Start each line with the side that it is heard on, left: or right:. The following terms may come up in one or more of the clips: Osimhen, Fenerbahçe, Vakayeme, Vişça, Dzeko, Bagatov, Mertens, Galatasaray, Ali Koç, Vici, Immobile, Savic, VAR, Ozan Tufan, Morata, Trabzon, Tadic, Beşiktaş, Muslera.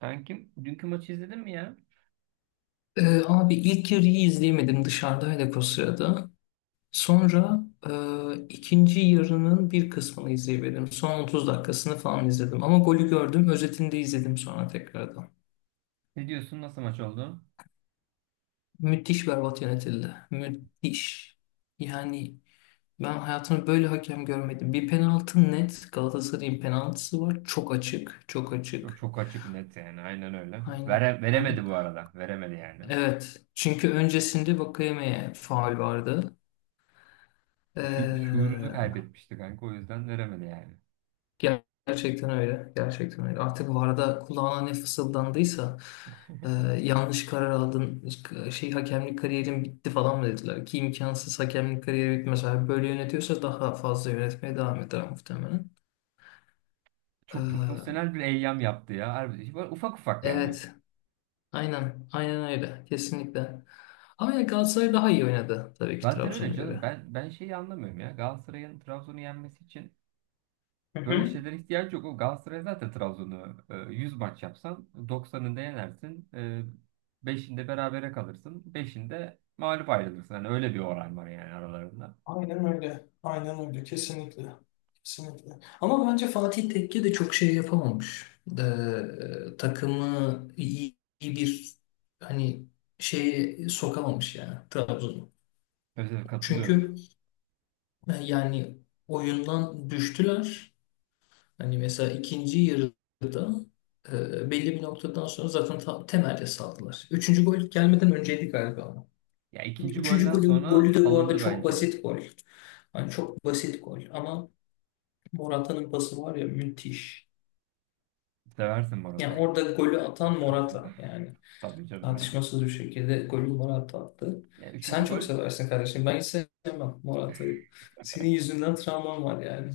right: Sen kim? Dünkü maçı izledin mi ya?
left: Abi ilk yarıyı izleyemedim dışarıdaydık o sırada. Sonra ikinci yarının bir kısmını izleyemedim. Son 30 dakikasını falan izledim. Ama golü gördüm. Özetini de izledim sonra tekrardan.
right: Ne diyorsun? Nasıl maç oldu?
left: Müthiş berbat yönetildi. Müthiş. Yani ben hayatımda böyle hakem görmedim. Bir penaltı net. Galatasaray'ın penaltısı var. Çok açık. Çok
right: Çok,
left: açık.
right: çok açık net yani. Aynen öyle.
left: Aynen.
right: Veremedi bu arada. Veremedi yani.
left: Evet. Çünkü öncesinde Vakayeme'ye faul vardı.
right: Şuurunu
left: Ee,
right: kaybetmişti kanka. O yüzden veremedi yani.
left: Gerçekten öyle. Gerçekten öyle. Artık VAR'da kulağına ne fısıldandıysa e, yanlış karar aldın, şey hakemlik kariyerin bitti falan mı dediler ki imkansız hakemlik kariyeri bitmez. Eğer böyle yönetiyorsa daha fazla yönetmeye devam eder muhtemelen.
right: Çok
left: E,
right: profesyonel bir eyyam yaptı ya. Harbi, böyle ufak ufak yani.
left: evet. Aynen. Aynen öyle. Kesinlikle. Ama yani Galatasaray daha iyi oynadı tabii ki
right: Zaten öyle
left: Trabzon'a
right: canım.
left: göre.
right: Ben şeyi anlamıyorum ya. Galatasaray'ın Trabzon'u yenmesi için
left: Hı
right: böyle
left: hı.
right: şeylere ihtiyaç yok. O Galatasaray zaten Trabzon'u 100 maç yapsan 90'ında yenersin. 5'inde berabere kalırsın, 5'inde mağlup ayrılırsın. Hani öyle bir oran var yani aralarında.
left: Aynen öyle. Aynen öyle. Kesinlikle. Kesinlikle. Ama bence Fatih Tekke de çok şey yapamamış. Takımı iyi bir hani şeye sokamamış yani Trabzon'u.
right: Özellikle katılıyorum.
left: Çünkü yani oyundan düştüler. Hani mesela ikinci yarıda belli bir noktadan sonra zaten temelde saldılar. Üçüncü gol gelmeden önceydi galiba ama.
right: Ya ikinci
left: Üçüncü
right: golden
left: golün
right: sonra
left: golü de bu arada
right: salındı
left: çok
right: bence.
left: basit gol. Hani çok basit gol ama Morata'nın pası var ya müthiş.
right: Seversin
left: Yani
right: Morata'yı.
left: orada golü atan Morata yani.
right: Tabii canım ya.
left: Tartışmasız bir şekilde golü Morata attı.
right: Ya
left: Sen çok seversin kardeşim. Ben hiç sevmem Morata'yı. Senin yüzünden travmam var yani.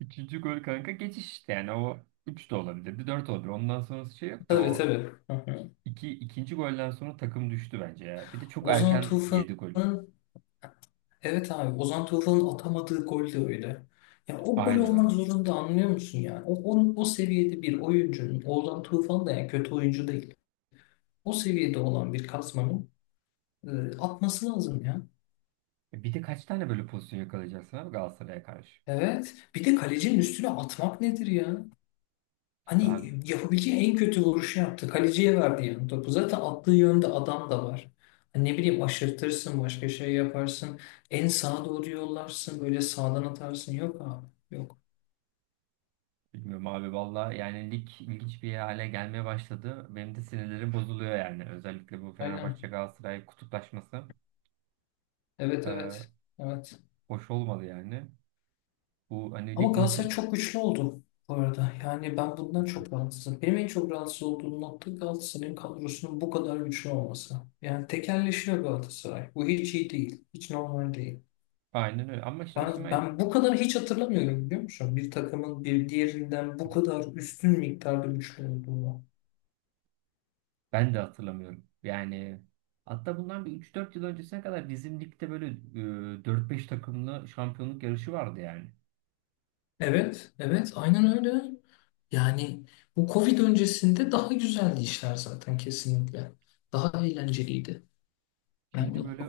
right: üçüncü gol kanka geçiş işte yani o 3 de olabilirdi, 4 olabilir. Ondan sonrası şey yok da
left: Tabii
right: o
left: tabii. Hı hı.
right: ikinci golden sonra takım düştü bence ya. Bir de çok
left: Ozan
right: erken yedi gol.
left: Tufan'ın, evet abi, Ozan Tufan'ın atamadığı gol de öyle. Ya o gol
right: Aynen öyle.
left: olmak zorunda anlıyor musun yani? O seviyede bir oyuncunun Ozan Tufan da yani kötü oyuncu değil. O seviyede olan bir kasmanın e, atması lazım ya.
right: Bir de kaç tane böyle pozisyon yakalayacaksın abi Galatasaray'a karşı?
left: Evet. Bir de kalecinin üstüne atmak nedir ya?
right: İşte abi
left: Hani yapabileceği en kötü vuruşu yaptı. Kaleciye verdi yani topu. Zaten attığı yönde adam da var. Hani ne bileyim aşırtırsın, başka şey yaparsın. En sağa doğru yollarsın, böyle sağdan atarsın. Yok abi, yok.
right: bilmiyorum abi valla yani lig ilginç bir hale gelmeye başladı. Benim de sinirlerim bozuluyor yani. Özellikle bu Fenerbahçe
left: Aynen.
right: Galatasaray kutuplaşması
left: Evet,
right: e,
left: evet. Evet.
right: hoş olmadı yani. Bu hani
left: Ama
right: lig
left: Galatasaray
right: maçı
left: çok güçlü oldu bu arada. Yani ben bundan çok rahatsızım. Benim en çok rahatsız olduğum nokta Galatasaray'ın kadrosunun bu kadar güçlü olması. Yani tekelleşiyor Galatasaray. Bu hiç iyi değil. Hiç normal değil.
right: aynen öyle ama işte
left: Ben,
right: Osimhen
left: ben bu kadar hiç hatırlamıyorum biliyor musun? Bir takımın bir diğerinden bu kadar üstün miktarda güçlü olduğunu.
right: ben de hatırlamıyorum. Yani hatta bundan bir üç dört yıl öncesine kadar bizim ligde böyle 4-5 takımlı şampiyonluk yarışı vardı yani.
left: Evet, evet, aynen öyle. Yani bu Covid öncesinde daha güzeldi işler zaten kesinlikle. Daha eğlenceliydi.
right: Şimdi
left: Yani
right: böyle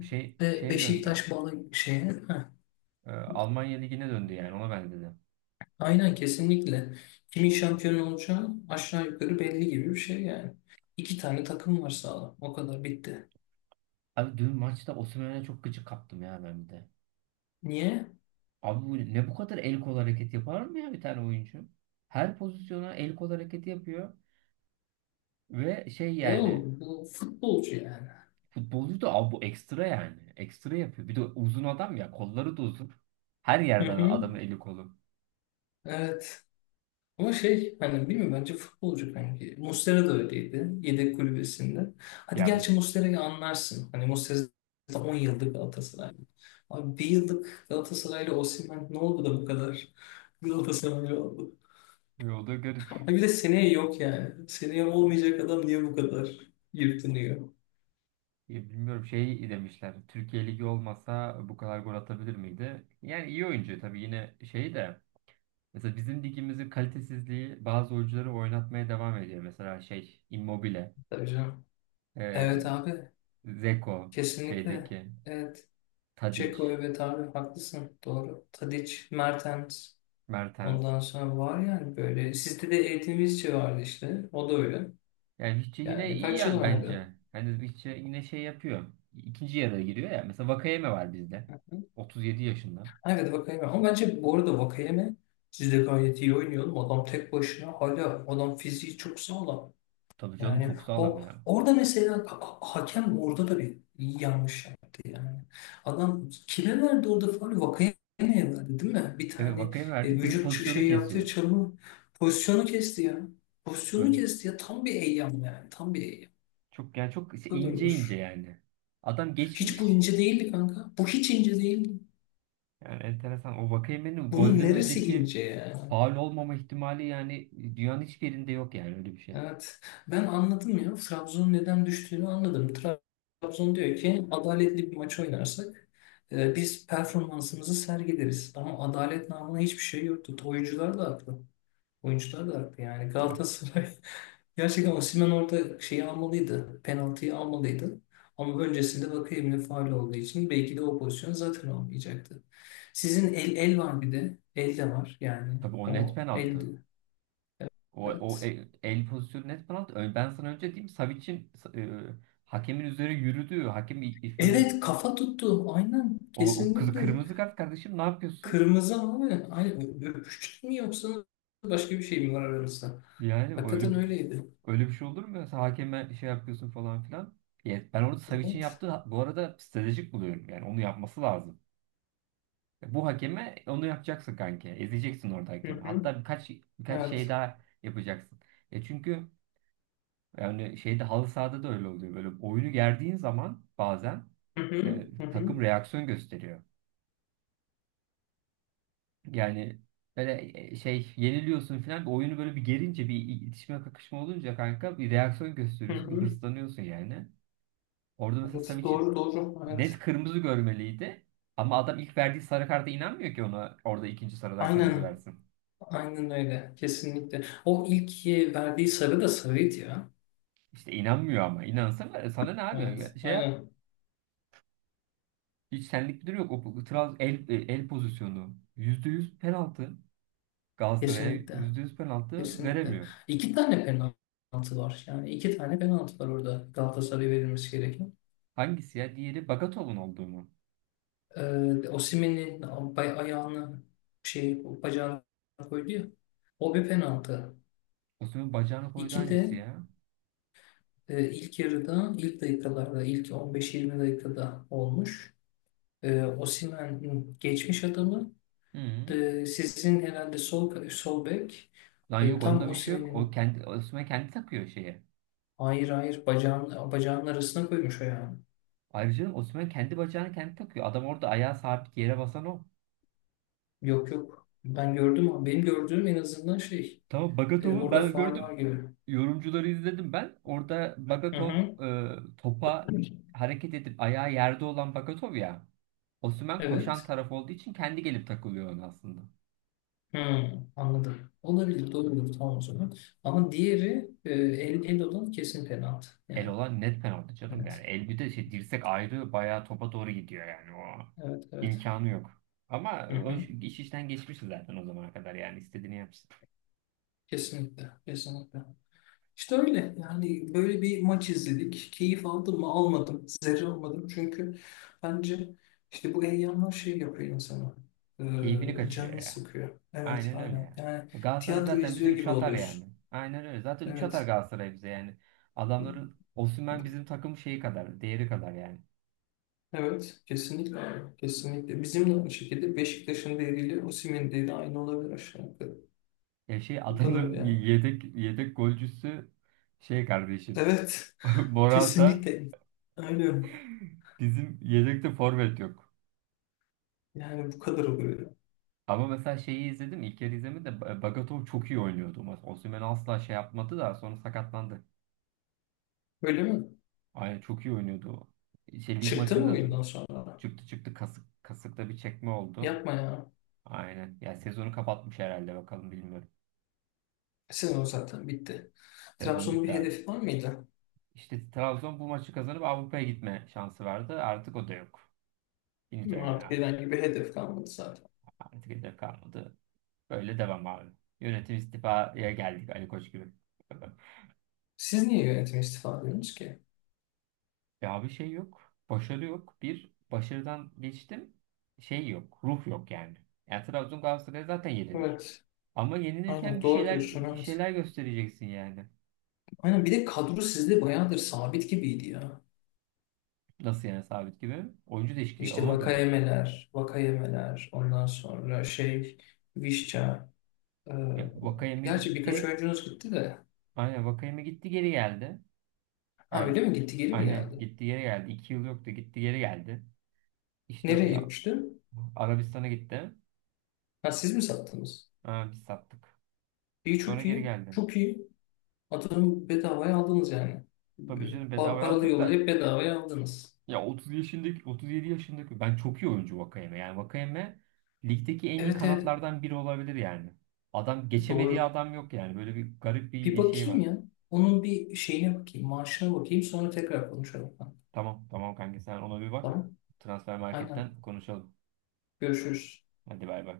right: şeye döndü.
left: Beşiktaş bağlı şeye. Heh,
right: Almanya Ligi'ne döndü yani ona benzedi.
left: aynen kesinlikle. Kimin şampiyon olacağı aşağı yukarı belli gibi bir şey yani. İki tane takım var sağlam. O kadar bitti.
right: Abi dün maçta Osimhen'e çok gıcık kaptım ya ben bir de.
left: Niye?
right: Abi bu ne bu kadar el kol hareketi yapar mı ya bir tane oyuncu? Her pozisyona el kol hareketi yapıyor ve şey
left: E
right: yani
left: oğlum bu futbolcu yani.
right: futbolcu da abi bu ekstra yani. Ekstra yapıyor. Bir de uzun adam ya kolları da uzun. Her
left: Hı
right: yerden adamın
left: hı.
right: eli kolu.
left: Evet. Ama şey hani bilmiyorum bence futbolcu kanki. Muslera da öyleydi. Yedek kulübesinde. Hadi
right: Yani
left: gerçi Muslera'yı anlarsın. Hani Muslera zaten 10 yıllık Galatasaraylı. Abi bir yıllık Galatasaraylı Osimhen ne oldu da bu kadar Galatasaraylı oldu?
right: o da garip.
left: Ha bir de seneye yok yani. Seneye olmayacak adam niye bu kadar yırtınıyor?
right: Ya bilmiyorum şey demişler. Türkiye Ligi olmasa bu kadar gol atabilir miydi? Yani iyi oyuncu tabii yine şey de mesela bizim ligimizin kalitesizliği bazı oyuncuları oynatmaya devam ediyor. Mesela şey Immobile,
left: Tabii canım. Evet
right: eee
left: abi.
right: Dzeko,
left: Kesinlikle.
right: şeydeki
left: Evet.
right: Tadic,
left: Ceko, evet abi, haklısın. Doğru. Tadic, Mertens.
right: Mertens.
left: Ondan sonra var yani böyle. Sizde de eğitimizci vardı işte. O da öyle.
right: Yani Vici yine
left: Yani
right: iyi
left: kaç yıl
right: yani bence.
left: oynadı?
right: Hani Vici yine şey yapıyor. İkinci yarıya giriyor ya. Mesela Vakayeme var bizde.
left: Hı hı.
right: 37 yaşında.
left: Evet Vakayeme. Ama bence bu arada Vakayeme sizde gayet iyi oynuyor. Adam tek başına hala adam fiziği çok sağlam.
right: Tabii canım
left: Yani
right: çok sağlam
left: o
right: ya.
left: orada mesela hakem orada da bir yanlış yaptı yani. Adam kime verdi orada faul? Vakayeme'ye verdi değil mi? Bir
right: Evet
left: tane
right: Vakayeme verdik bizim
left: vücut
right: pozisyonu
left: şey yaptığı
right: kesiyor.
left: çalımı pozisyonu kesti ya. Pozisyonu
right: Böyle
left: kesti ya tam bir eyyam yani tam bir eyyam.
right: çok yani çok işte
left: Kadar
right: ince ince
left: olur.
right: yani. Adam
left: Hiç bu
right: geçmiş.
left: ince değildi kanka. Bu hiç ince değildi.
right: Yani enteresan. O Vakayeme'nin
left: Bunun
right: golden
left: neresi
right: önceki
left: ince ya?
right: faul olmama ihtimali yani dünyanın hiçbir yerinde yok yani öyle bir şey.
left: Evet. Ben anladım ya. Trabzon'un neden düştüğünü anladım. Trabzon diyor ki adaletli bir maç oynarsak biz performansımızı sergileriz. Ama adalet namına hiçbir şey yoktu. Oyuncular da haklı. Oyuncular da haklı yani.
right: Ya.
left: Galatasaray gerçekten Osimhen orada şeyi almalıydı. Penaltıyı almalıydı. Ama öncesinde Vakayemi'nin faul olduğu için belki de o pozisyon zaten olmayacaktı. Sizin el var bir de. El de var yani.
right: Tabii o net
left: O
right: penaltı.
left: eldi.
right: O, o
left: Evet.
right: e- el pozisyonu net penaltı. Ben sana önce diyeyim Savic'in hakemin üzerine yürüdüğü, hakem böyle
left: Evet kafa tuttu. Aynen
right: o, o kızı
left: kesinlikle.
right: kırmızı kart kardeşim ne yapıyorsun?
left: Kırmızı abi. Aynen. Öpüştük mü yoksa başka bir şey mi var aranızda?
right: Yani öyle
left: Hakikaten öyleydi.
right: öyle bir şey olur mu ya? Sen hakeme şey yapıyorsun falan filan. Evet, ben orada Savic'in
left: Evet.
right: yaptığı bu arada stratejik buluyorum. Yani onu yapması lazım. Bu hakeme onu yapacaksın kanka. Ezeceksin orada
left: Hı
right: hakemi.
left: hı.
right: Hatta birkaç şey
left: Evet.
right: daha yapacaksın. Çünkü yani şeyde halı sahada da öyle oluyor. Böyle oyunu gerdiğin zaman bazen
left: Hı hı. Hı hı.
right: takım reaksiyon gösteriyor. Yani böyle şey yeniliyorsun falan. Bir oyunu böyle bir gerince bir itişme kakışma olunca kanka bir reaksiyon
left: Hı
right: gösteriyorsun. Bir
left: hı.
right: hırslanıyorsun yani. Orada mesela
left: Evet.
right: Savic'i
left: Doğru doğru. Evet.
right: net kırmızı görmeliydi. Ama adam ilk verdiği sarı karta inanmıyor ki ona orada ikinci sarıdan kırmızı
left: Aynen.
right: versin.
left: Aynen öyle. Kesinlikle. O ilk verdiği sarı da sarıydı ya.
right: İşte inanmıyor ama. İnansana sana ne
left: Evet.
right: abi? Şey yap.
left: Aynen.
right: Hiç senlik bir durum yok. O el pozisyonu. Yüzde yüz penaltı. Galatasaray'a
left: Kesinlikle.
right: %100 penaltı
left: Kesinlikle.
right: veremiyor.
left: İki tane penaltı var. Yani iki tane penaltı var orada Galatasaray'a verilmesi gereken.
right: Hangisi ya? Diğeri Bagatov'un olduğu mu?
left: Osimhen'in ayağını şey bacağına koydu ya. O bir penaltı.
right: Osimhen bacağını koydu
left: İki
right: hangisi
left: de
right: ya?
left: ilk yarıda, ilk dakikalarda, ilk 15-20 dakikada olmuş. Osimhen geçmiş adamı.
right: Hı.
left: Sizin herhalde sol bek
right: Lan yok
left: tam
right: onda bir şey yok. O
left: Osimhen'in
right: kendi Osimhen kendi takıyor şeye.
left: hayır hayır bacağının arasına koymuş ayağını.
right: Ayrıca Osimhen kendi bacağını kendi takıyor. Adam orada ayağı sabit yere basan o.
left: Yok yok. Ben gördüm ama benim gördüğüm en azından şey
right: Tamam Bagatov'u
left: orada
right: ben
left: faul var
right: gördüm.
left: gibi.
right: Yorumcuları izledim ben. Orada
left: Hı
right: Bagatov
left: hı.
right: e, topa hareket edip ayağı yerde olan Bagatov ya. Osimhen koşan
left: Evet.
right: taraf olduğu için kendi gelip takılıyor ona aslında.
left: Hmm, anladım. Olabilir, doğrudur tamam o zaman. Ama diğeri el olan kesin penaltı.
right: El
left: Yani
right: olan net penaltı canım
left: evet,
right: yani. El bir de şey dirsek ayrı bayağı topa doğru gidiyor yani o.
left: evet, evet.
right: imkanı yok. Ama
left: Hı
right: o
left: hı.
right: iş işten geçmişti zaten o zamana kadar yani istediğini yapsın.
left: Kesinlikle, kesinlikle. İşte öyle yani böyle bir maç izledik. Keyif aldım mı almadım. Zerre almadım çünkü bence işte bu heyecanlar şey yapıyor insana.
right: Keyfini
left: Ee,
right: kaçırıyor
left: canını
right: ya.
left: sıkıyor. Evet
right: Aynen öyle
left: aynen
right: ya.
left: yani
right: Galatasaray
left: tiyatro
right: zaten bize
left: izliyor
right: 3
left: gibi
right: atar yani.
left: oluyorsun.
right: Aynen öyle. Zaten 3 atar
left: Evet.
right: Galatasaray bize yani. Adamların Osimhen bizim takım şeyi kadar, değeri kadar yani.
left: Evet, kesinlikle abi. Kesinlikle. Bizim de aynı şekilde Beşiktaş'ın değeriyle Osimhen'in değeri aynı olabilir aşağı yukarı.
right: Ya şey
left: Bu kadar
right: adamların
left: ya.
right: yedek golcüsü şey kardeşim
left: Evet,
right: Morata
left: kesinlikle. Aynen.
right: bizim yedekte forvet yok.
left: Yani bu kadar oluyor ya.
right: Ama mesela şeyi izledim. İlk yarı izlemedim de Bagatov çok iyi oynuyordu. Osimhen asla şey yapmadı da sonra sakatlandı.
left: Öyle mi?
right: Aynen çok iyi oynuyordu o. Şey lig
left: Çıktı mı
right: maçında da
left: oyundan sonra?
right: çıktı çıktı kasıkta bir çekme oldu.
left: Yapma ya.
right: Aynen. Ya sezonu kapatmış herhalde bakalım bilmiyorum.
left: Sezon zaten bitti.
right: Sezon
left: Trabzon'un
right: bitti
left: bir
right: abi.
left: hedefi var mıydı?
right: İşte Trabzon bu maçı kazanıp Avrupa'ya gitme şansı vardı. Artık o da yok. Finito
left: Bilmiyorum,
right: yani
left: artık
right: abi.
left: herhangi bir hedef kalmadı zaten.
right: Artık hedef kalmadı. Böyle devam abi. Yönetim istifaya geldik Ali Koç gibi.
left: Siz niye yönetime istifa ediyorsunuz ki?
right: Ya abi şey yok. Başarı yok. Bir başarıdan geçtim. Şey yok. Ruh yok yani. Yani Trabzon Galatasaray zaten yenilir.
left: Evet.
right: Ama
left: Aynen
right: yenilirken bir
left: doğru
right: şeyler
left: diyorsun.
right: bir
left: Evet.
right: şeyler göstereceksin yani.
left: Aynen bir de kadro sizde bayağıdır sabit gibiydi ya.
right: Nasıl yani sabit gibi? Oyuncu değişikliği
left: İşte
right: olmadı mı?
left: vakayemeler, vakayemeler, ondan sonra şey, Vişça. e,
right: Ya, Vakayeme
left: gerçi
right: gitti.
left: birkaç oyuncunuz gitti de.
right: Aynen Vakayeme gitti geri geldi.
left: Ha
right: Yani,
left: öyle mi gitti, geri mi
right: aynen
left: geldi?
right: gitti geri geldi. 2 yıl yoktu gitti geri geldi. İşte o
left: Nereye
right: ya
left: gitmişti?
right: Arabistan'a gitti.
left: Ha siz mi sattınız?
right: Ha, biz sattık.
left: İyi çok
right: Sonra geri
left: iyi,
right: geldi.
left: çok iyi. Atıyorum bedavaya aldınız yani.
right: Tabii canım bedavaya
left: Paralı
right: aldık da
left: yollayıp bedavaya aldınız.
right: ya 30 yaşındaki 37 yaşındaki ben çok iyi oyuncu Vakayeme. Yani Vakayeme ligdeki en iyi
left: Evet evet,
right: kanatlardan biri olabilir yani. Adam geçemediği
left: doğru.
right: adam yok yani. Böyle bir garip
left: Bir
right: bir şey
left: bakayım
right: var.
left: ya. Onun bir şeyine bakayım, maaşına bakayım sonra tekrar konuşalım.
right: Tamam, tamam, kanka sen ona bir bak.
left: Tamam,
right: Transfer
left: aynen.
right: marketten konuşalım.
left: Görüşürüz.
right: Hadi bay bay.